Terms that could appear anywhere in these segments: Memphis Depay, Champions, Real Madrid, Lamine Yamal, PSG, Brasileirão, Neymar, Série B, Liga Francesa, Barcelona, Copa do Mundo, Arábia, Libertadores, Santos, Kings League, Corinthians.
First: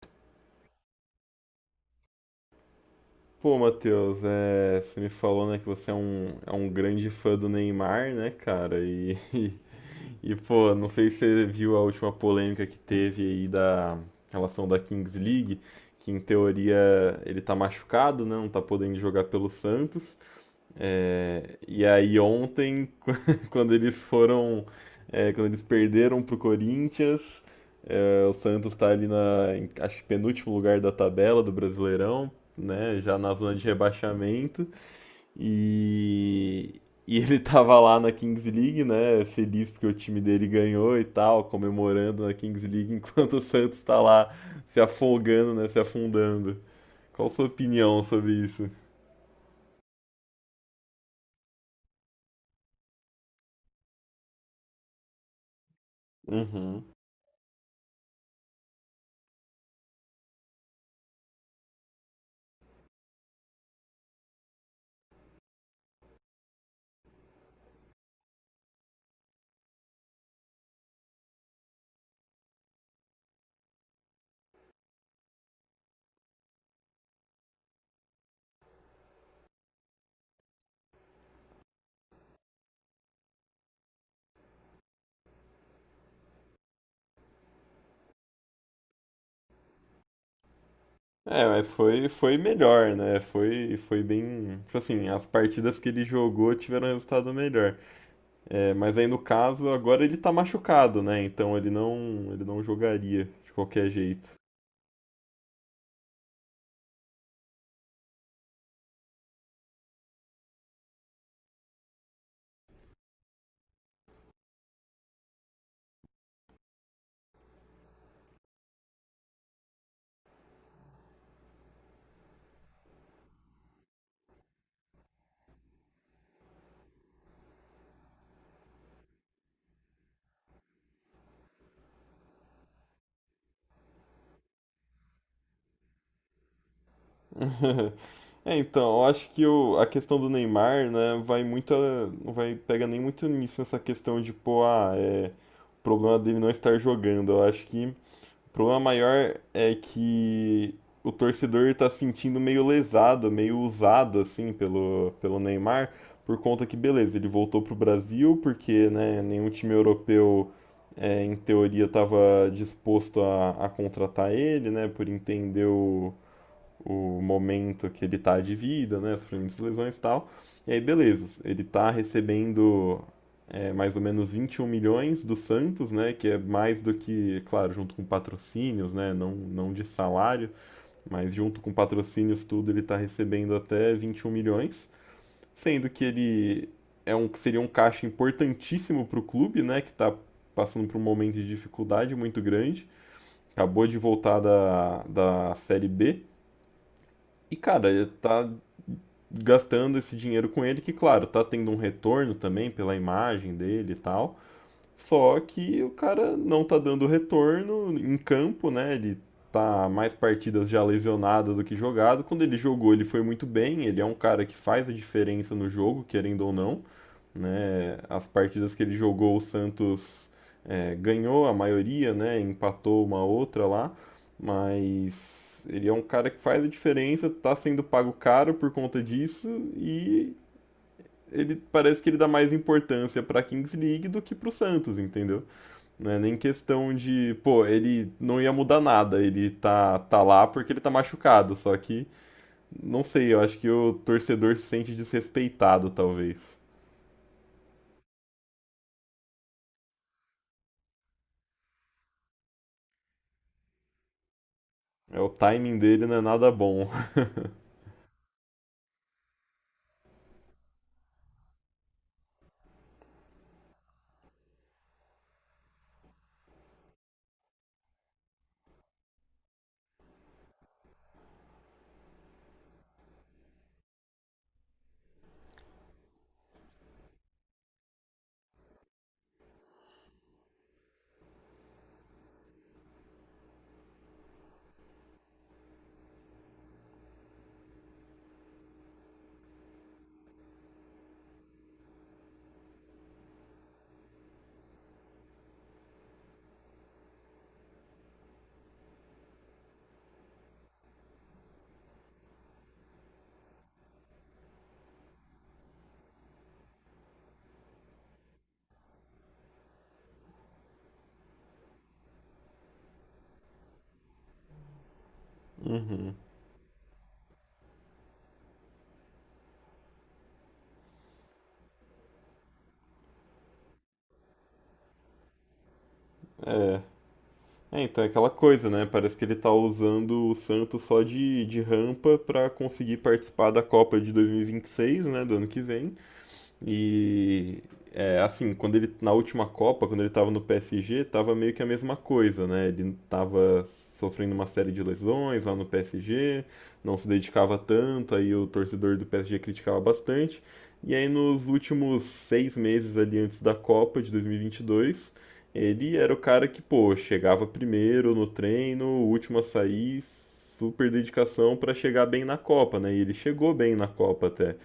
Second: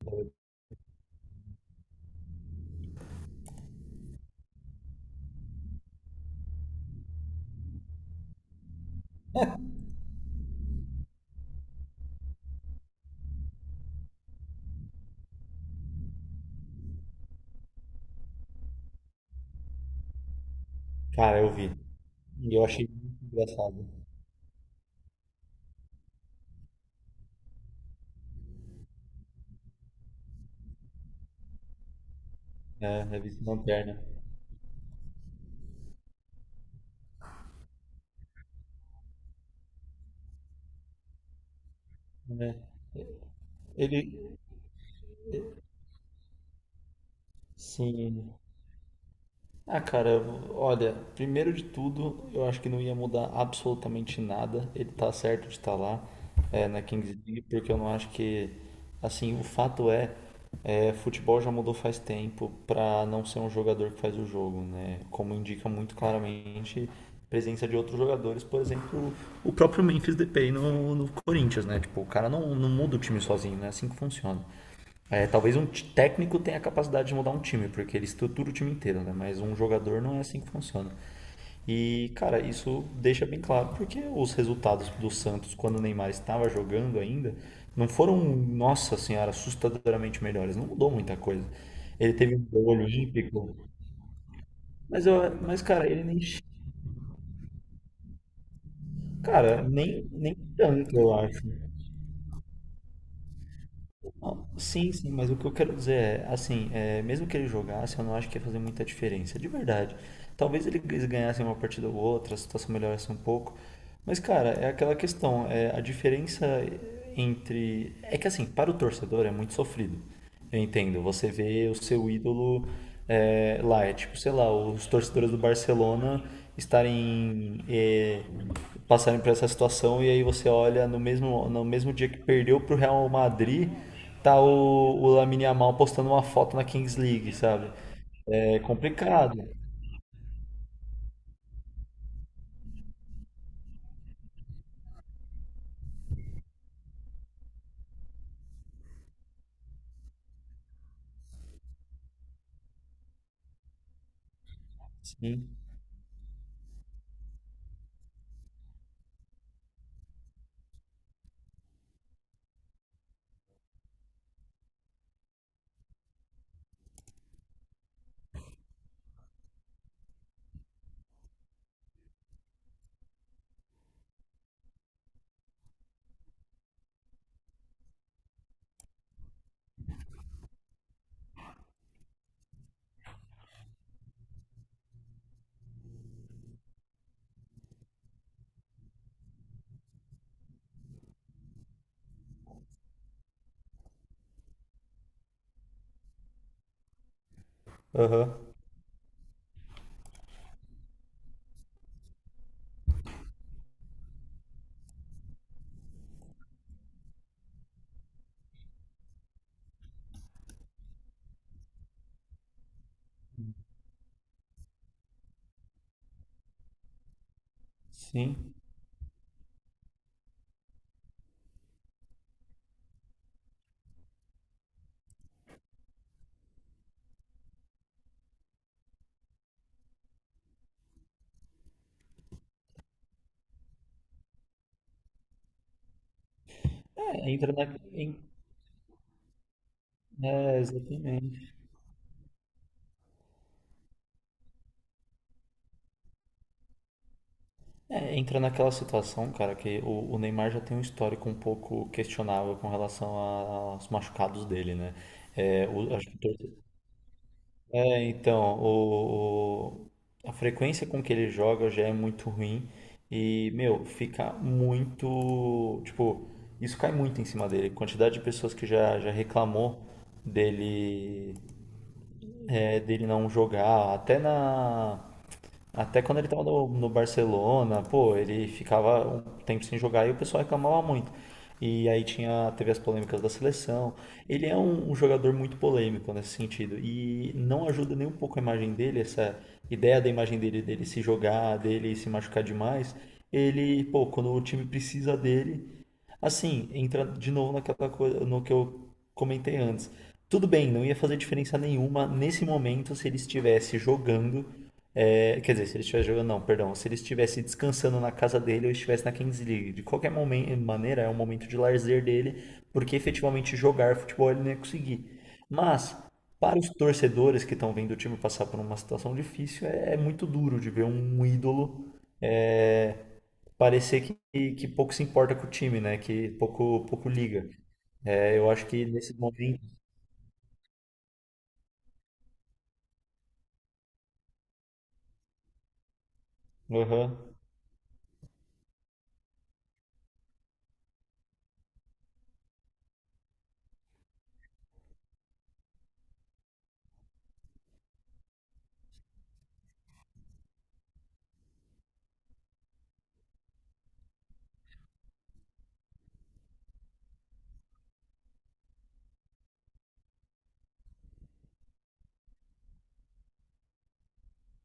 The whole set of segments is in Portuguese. Pô, Matheus, é, você me falou, né, que você é um grande fã do Neymar, né, cara? Pô, não sei se você viu a última polêmica que teve aí da relação da Kings League, que em teoria ele tá machucado, né, não tá podendo jogar pelo Santos. Cara, eu É, vi. e aí E eu achei ontem, muito quando engraçado. eles foram, quando eles perderam pro Corinthians, é, o Santos tá ali em, acho que penúltimo lugar da tabela do Brasileirão, né, É, já a na zona de vice-lanterna. rebaixamento, e, e ele tava lá na Kings League, né, feliz porque o time dele ganhou e tal, comemorando na É. Kings League, enquanto o Santos tá Ele. lá se afogando, né, se afundando. Qual a sua opinião sobre Sim. isso? Ah, cara, olha, primeiro de tudo, eu acho que não ia mudar absolutamente nada. Ele tá certo de estar lá, na Uhum. Kings League, porque eu não acho que. Assim, o fato é, futebol já mudou faz tempo pra não ser um jogador que faz o jogo, né? Como indica muito claramente a presença de outros jogadores, por exemplo, o próprio Memphis Depay no Corinthians, né? Tipo, o cara não muda o time sozinho, não é assim que funciona. É, talvez um técnico tenha a capacidade de mudar um time, porque ele estrutura o time inteiro, né? Mas um jogador não é assim que funciona. E, cara, isso deixa bem claro, porque os resultados do Santos, quando o Neymar estava jogando ainda, não foram, nossa senhora, assustadoramente melhores. Não mudou muita É, coisa. mas foi, Ele foi teve um gol melhor, né? olímpico, Foi bem. Tipo mas, assim, as mas partidas que cara, ele ele nem. jogou tiveram resultado melhor. É, mas aí no Cara, caso, agora ele tá nem tanto, machucado, eu né? acho. Então ele não jogaria de qualquer jeito. Não, sim, sim, mas o que eu quero dizer assim, mesmo que ele jogasse, eu não acho que ia fazer muita diferença, de verdade. Talvez eles ganhassem uma partida ou outra, a situação melhorasse um pouco. Mas, cara, é aquela questão, a diferença entre. É que, assim, para o torcedor é muito sofrido. Eu entendo. Você vê o seu ídolo lá, é tipo, sei lá, os torcedores do Barcelona estarem passarem por essa situação e aí você olha no mesmo dia que perdeu pro Real Madrid, tá o Lamine Yamal postando uma foto na Kings League, sabe? É, É então, eu acho complicado. que a questão do Neymar, né, vai muito. Não vai pega nem muito nisso, essa questão de, pô, ah, é, o problema dele não estar jogando. Eu acho que. O problema maior é que o torcedor tá se sentindo meio lesado, meio usado, assim, pelo Sim. Neymar, por conta que, beleza, ele voltou pro Brasil, porque, né, nenhum time europeu, é, em teoria, estava disposto a contratar ele, né, por entender o momento que ele está de vida, né, sofrimento de lesões e tal. E aí, beleza, ele está recebendo é, mais ou menos 21 milhões do Santos, né, que é mais do que, claro, junto com patrocínios, né, não, não de salário, mas junto com patrocínios tudo, ele está recebendo até 21 milhões, sendo que seria um caixa importantíssimo para o clube, né, que está passando por um momento de dificuldade muito grande, acabou de voltar da Série B, e, cara, ele Aham. tá gastando esse dinheiro com ele, que, claro, tá tendo um retorno também pela imagem dele e tal. Só que o cara não tá dando retorno em campo, né? Ele tá mais partidas já lesionado do que jogado. Quando ele jogou, ele foi muito bem. Ele é um cara que faz a diferença no jogo, querendo ou não, né? As Sim. partidas que ele jogou, o Santos é, ganhou a maioria, né? Empatou uma outra lá, mas ele é um cara que faz a diferença, tá sendo pago caro por conta disso e ele parece que ele dá mais importância para a Kings League do que para o Santos, entendeu? Não é nem questão É, de, entra na. pô, ele em- não ia mudar nada, ele tá, tá lá É, porque ele tá machucado, exatamente. só que, não sei, eu acho que o torcedor se sente desrespeitado, talvez. É, entra naquela situação, cara, que o Neymar já tem um histórico um pouco questionável com relação aos machucados dele, né? É, o É, timing o- dele acho não que é nada torce- bom. é, então, o- a frequência com que ele joga já é muito ruim e, meu, fica muito, tipo, isso cai muito em cima dele. Quantidade de pessoas que já reclamou dele, dele não jogar, até quando ele estava no Barcelona, pô, ele ficava um tempo sem jogar e o pessoal reclamava muito. E aí teve as polêmicas da seleção. Ele é um jogador muito polêmico nesse sentido. E não ajuda nem um pouco a imagem dele, essa ideia da imagem dele, dele se jogar, dele se machucar demais. Ele, pô, quando o time precisa dele, assim, entra de novo naquela coisa, no que eu comentei antes. Tudo bem, não ia fazer diferença nenhuma nesse momento se ele estivesse jogando, quer dizer, se ele estivesse jogando, não, perdão. Se ele estivesse descansando na casa dele ou estivesse na Kings League. De qualquer maneira, é um momento de lazer dele, porque efetivamente jogar futebol ele não ia conseguir. Mas, Uhum. para os torcedores que estão vendo o time passar por uma situação difícil, é muito duro de ver um ídolo é, parecer que pouco se importa com o time, né? Que pouco, pouco liga. É, então é aquela É, eu acho coisa, que né? nesse Parece que ele tá momento. usando o Santos só de rampa pra conseguir participar da Copa de dois mil e vinte e seis, né? Do ano que vem. Aham, E é, assim, quando ele na última Copa, quando ele estava no PSG, estava meio que a mesma coisa, né? Ele estava sofrendo uma série de lesões lá no PSG, não se dedicava tanto, aí o torcedor do PSG criticava bastante. E aí nos últimos 6 meses ali antes da Copa de 2022, ele era o cara que, pô, chegava primeiro no treino, o último a sair, super dedicação para chegar bem na Copa, né? E ele chegou bem na Copa até.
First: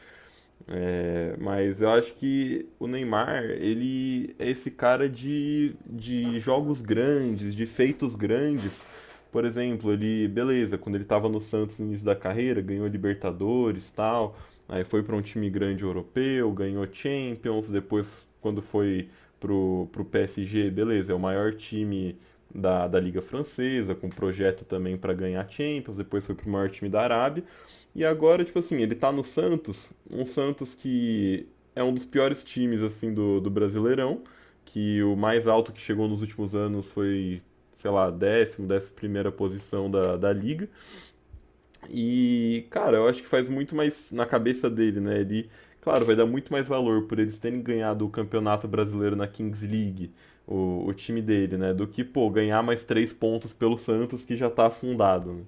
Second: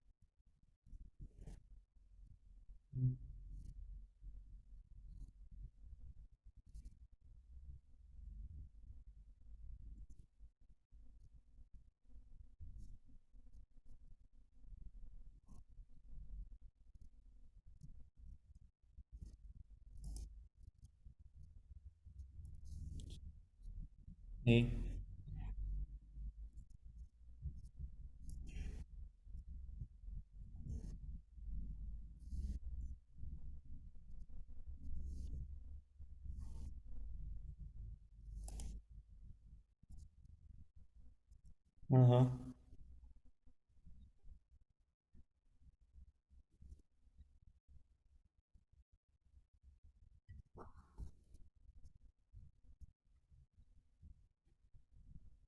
É, mas eu acho que o Neymar, ele é esse cara de jogos grandes, de feitos grandes. Por exemplo, ele, beleza, quando ele estava no Santos no início da carreira, ganhou Libertadores, tal, aí foi para um time grande europeu, ganhou Champions, depois quando foi pro PSG, beleza, é o maior time da Liga Francesa, com projeto sim. também para ganhar Champions, depois foi pro maior time da Arábia. E agora, tipo assim, ele tá no Santos, um Santos que é um dos piores times, assim, do Brasileirão, que o mais alto que chegou nos últimos anos foi, sei lá, décimo, décima primeira posição da liga. Aham. E, cara, eu acho que faz muito mais na cabeça dele, né? Ele, claro, vai dar muito mais valor por eles terem ganhado o Campeonato Brasileiro na Kings League, o time dele, né? Do que, pô, ganhar mais três pontos pelo Santos que já tá afundado, né?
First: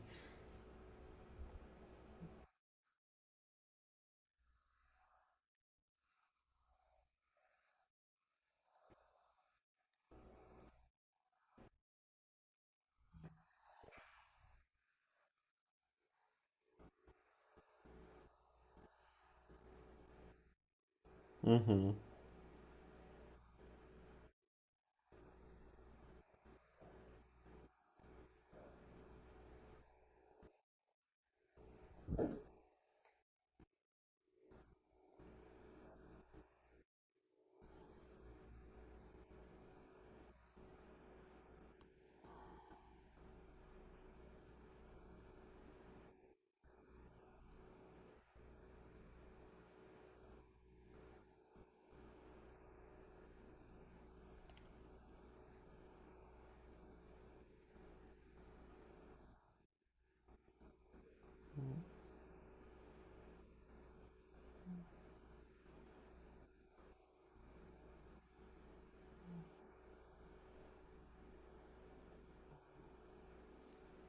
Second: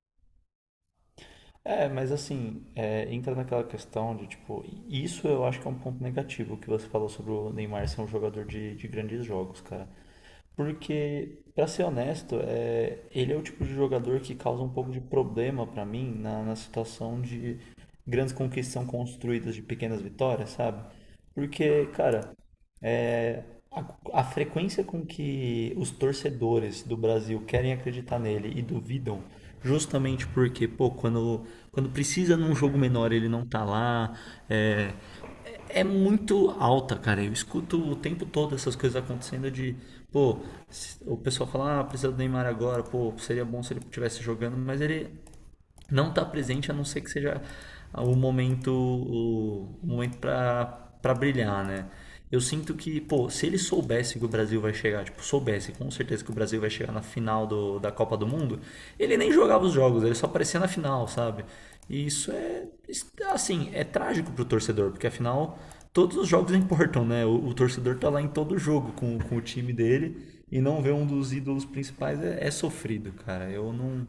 É, mas assim, entra naquela questão de tipo, isso eu acho que é um ponto negativo que você falou sobre o Neymar ser um jogador de grandes jogos, cara. Porque, pra ser honesto, ele é o tipo de jogador que causa um pouco de problema pra mim na, na situação de grandes conquistas são construídas de pequenas vitórias, sabe? Porque, Uhum. cara, é, a frequência com que os torcedores do Brasil querem acreditar nele e duvidam, justamente porque, pô, quando precisa num jogo menor ele não tá lá, é, é muito alta, cara. Eu escuto o tempo todo essas coisas acontecendo de, pô, o pessoal fala, ah, precisa do Neymar agora, pô, seria bom se ele estivesse jogando, mas ele não está presente a não ser que seja o, momento para brilhar, né? Eu sinto que, pô, se ele soubesse que o Brasil vai chegar, tipo, soubesse com certeza que o Brasil vai chegar na final da Copa do Mundo, ele nem jogava os jogos, ele só aparecia na final, sabe? E isso é, assim, é trágico pro torcedor, porque afinal todos os jogos importam, né? O torcedor tá lá em todo jogo com o time dele e não ver um dos ídolos principais é sofrido, cara. Eu não,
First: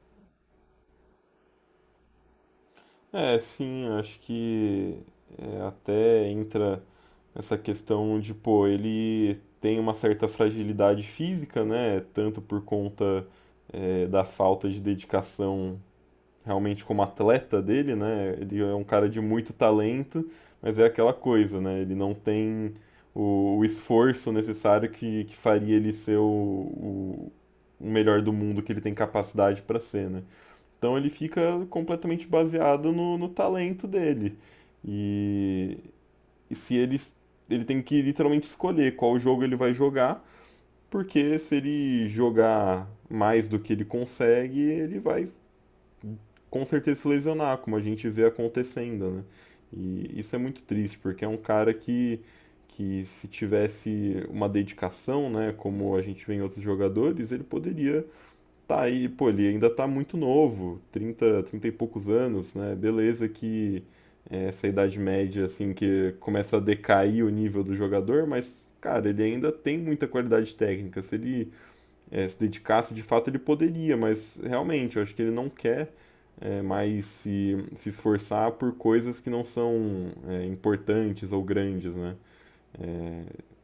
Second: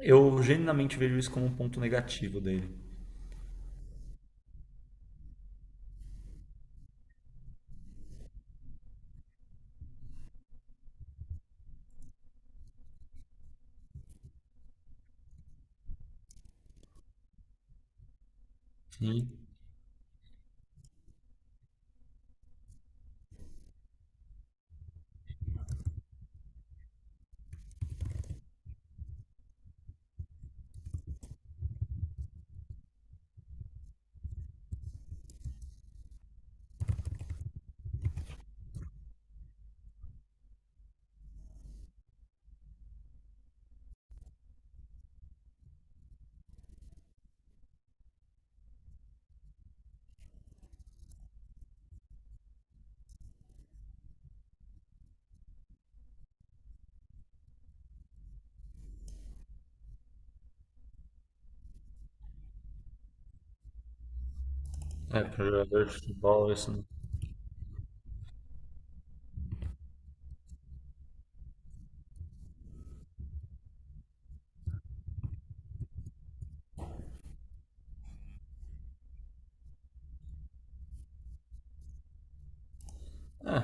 eu genuinamente vejo isso como um ponto negativo dele. É, sim, acho que é, até entra essa questão de, pô, ele tem uma certa fragilidade física, né? Tanto por conta é, da falta de dedicação realmente como atleta dele, né? Ele é um cara de Sim. muito talento, mas é aquela coisa, né? Ele não tem o esforço necessário que faria ele ser o melhor do mundo que ele tem capacidade para ser, né? Então ele fica completamente baseado no talento dele. E, e se ele, ele tem que literalmente escolher qual jogo ele vai jogar, porque se ele jogar mais do que ele consegue, ele vai com certeza se lesionar, como a gente vê acontecendo, né? E isso é muito triste, porque é um cara que se tivesse uma dedicação, né, como a gente vê em outros jogadores, ele poderia. Tá aí, pô, ele ainda tá muito novo, trinta e poucos anos, né? Beleza que é, essa idade É, para média, assim, jogador de que futebol, começa a isso não. decair o nível do jogador, mas, cara, ele ainda tem muita qualidade técnica. Se ele se dedicasse, de fato, ele poderia, mas realmente, eu acho que ele não quer é, mais se esforçar por coisas que não são é, importantes ou grandes, né? É, É,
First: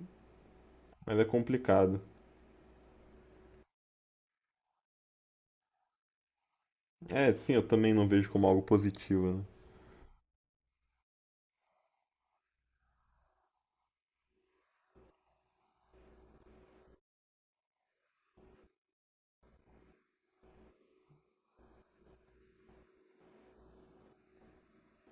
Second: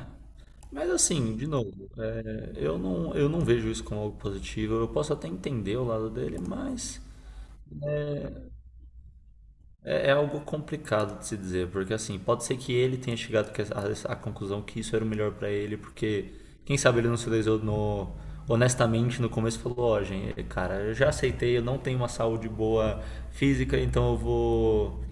mas mas é assim, de novo, complicado. Eu não vejo isso como algo positivo. Eu posso até entender o lado dele, mas É, sim, eu também não vejo como algo positivo, né? É algo complicado de se dizer, porque assim, pode ser que ele tenha chegado à conclusão que isso era o melhor pra ele, porque quem sabe ele não se lesionou honestamente no começo e falou, ó, gente, cara, eu já aceitei, eu não tenho uma saúde boa física, então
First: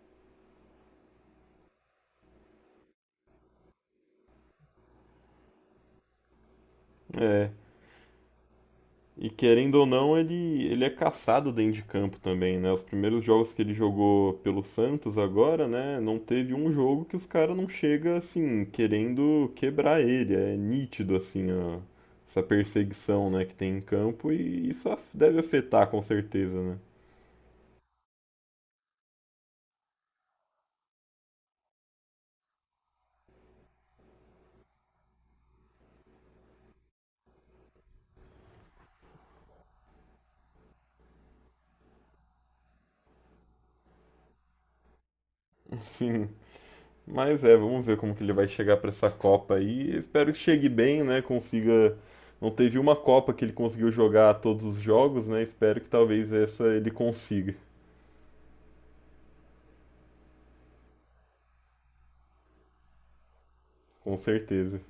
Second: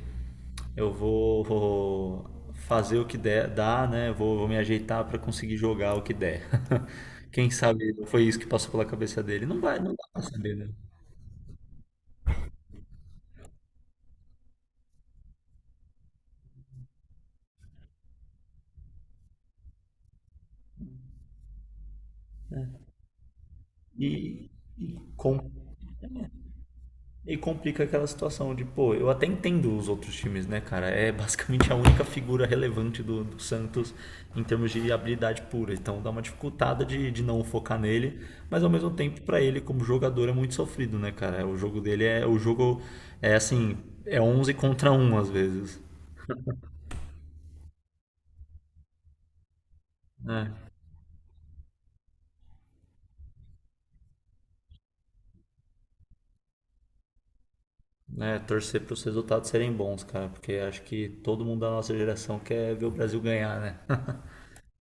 eu vou fazer o que der, dá, né? Eu vou vou me ajeitar para conseguir jogar o que der. É, Quem sabe não foi isso que passou pela cabeça e dele. Não querendo vai, ou não dá não, para saber, ele, né? ele é caçado dentro de campo também, né? Os primeiros jogos que ele jogou pelo Santos agora, né? Não teve um jogo que os caras não chega assim, querendo quebrar ele. É nítido, assim, ó, essa perseguição, né, que tem em campo E, e e isso deve com- afetar com certeza, né? E complica aquela situação de, pô, eu até entendo os outros times, né, cara? É basicamente a única figura relevante do Santos em termos de habilidade pura. Então dá uma dificultada de não focar nele, mas ao mesmo tempo, pra ele, como jogador, é muito sofrido, né, cara? O jogo dele é. O jogo é assim, é 11 contra um às vezes. Sim. Mas é, vamos ver como que ele vai chegar pra essa Copa aí. Espero que chegue É, bem, né? Consiga. Não teve uma Copa que ele conseguiu jogar todos os jogos, né? Espero que talvez essa ele consiga. né, torcer para os resultados serem bons, cara, porque acho que todo mundo da nossa geração quer ver o Brasil ganhar, né? Com certeza.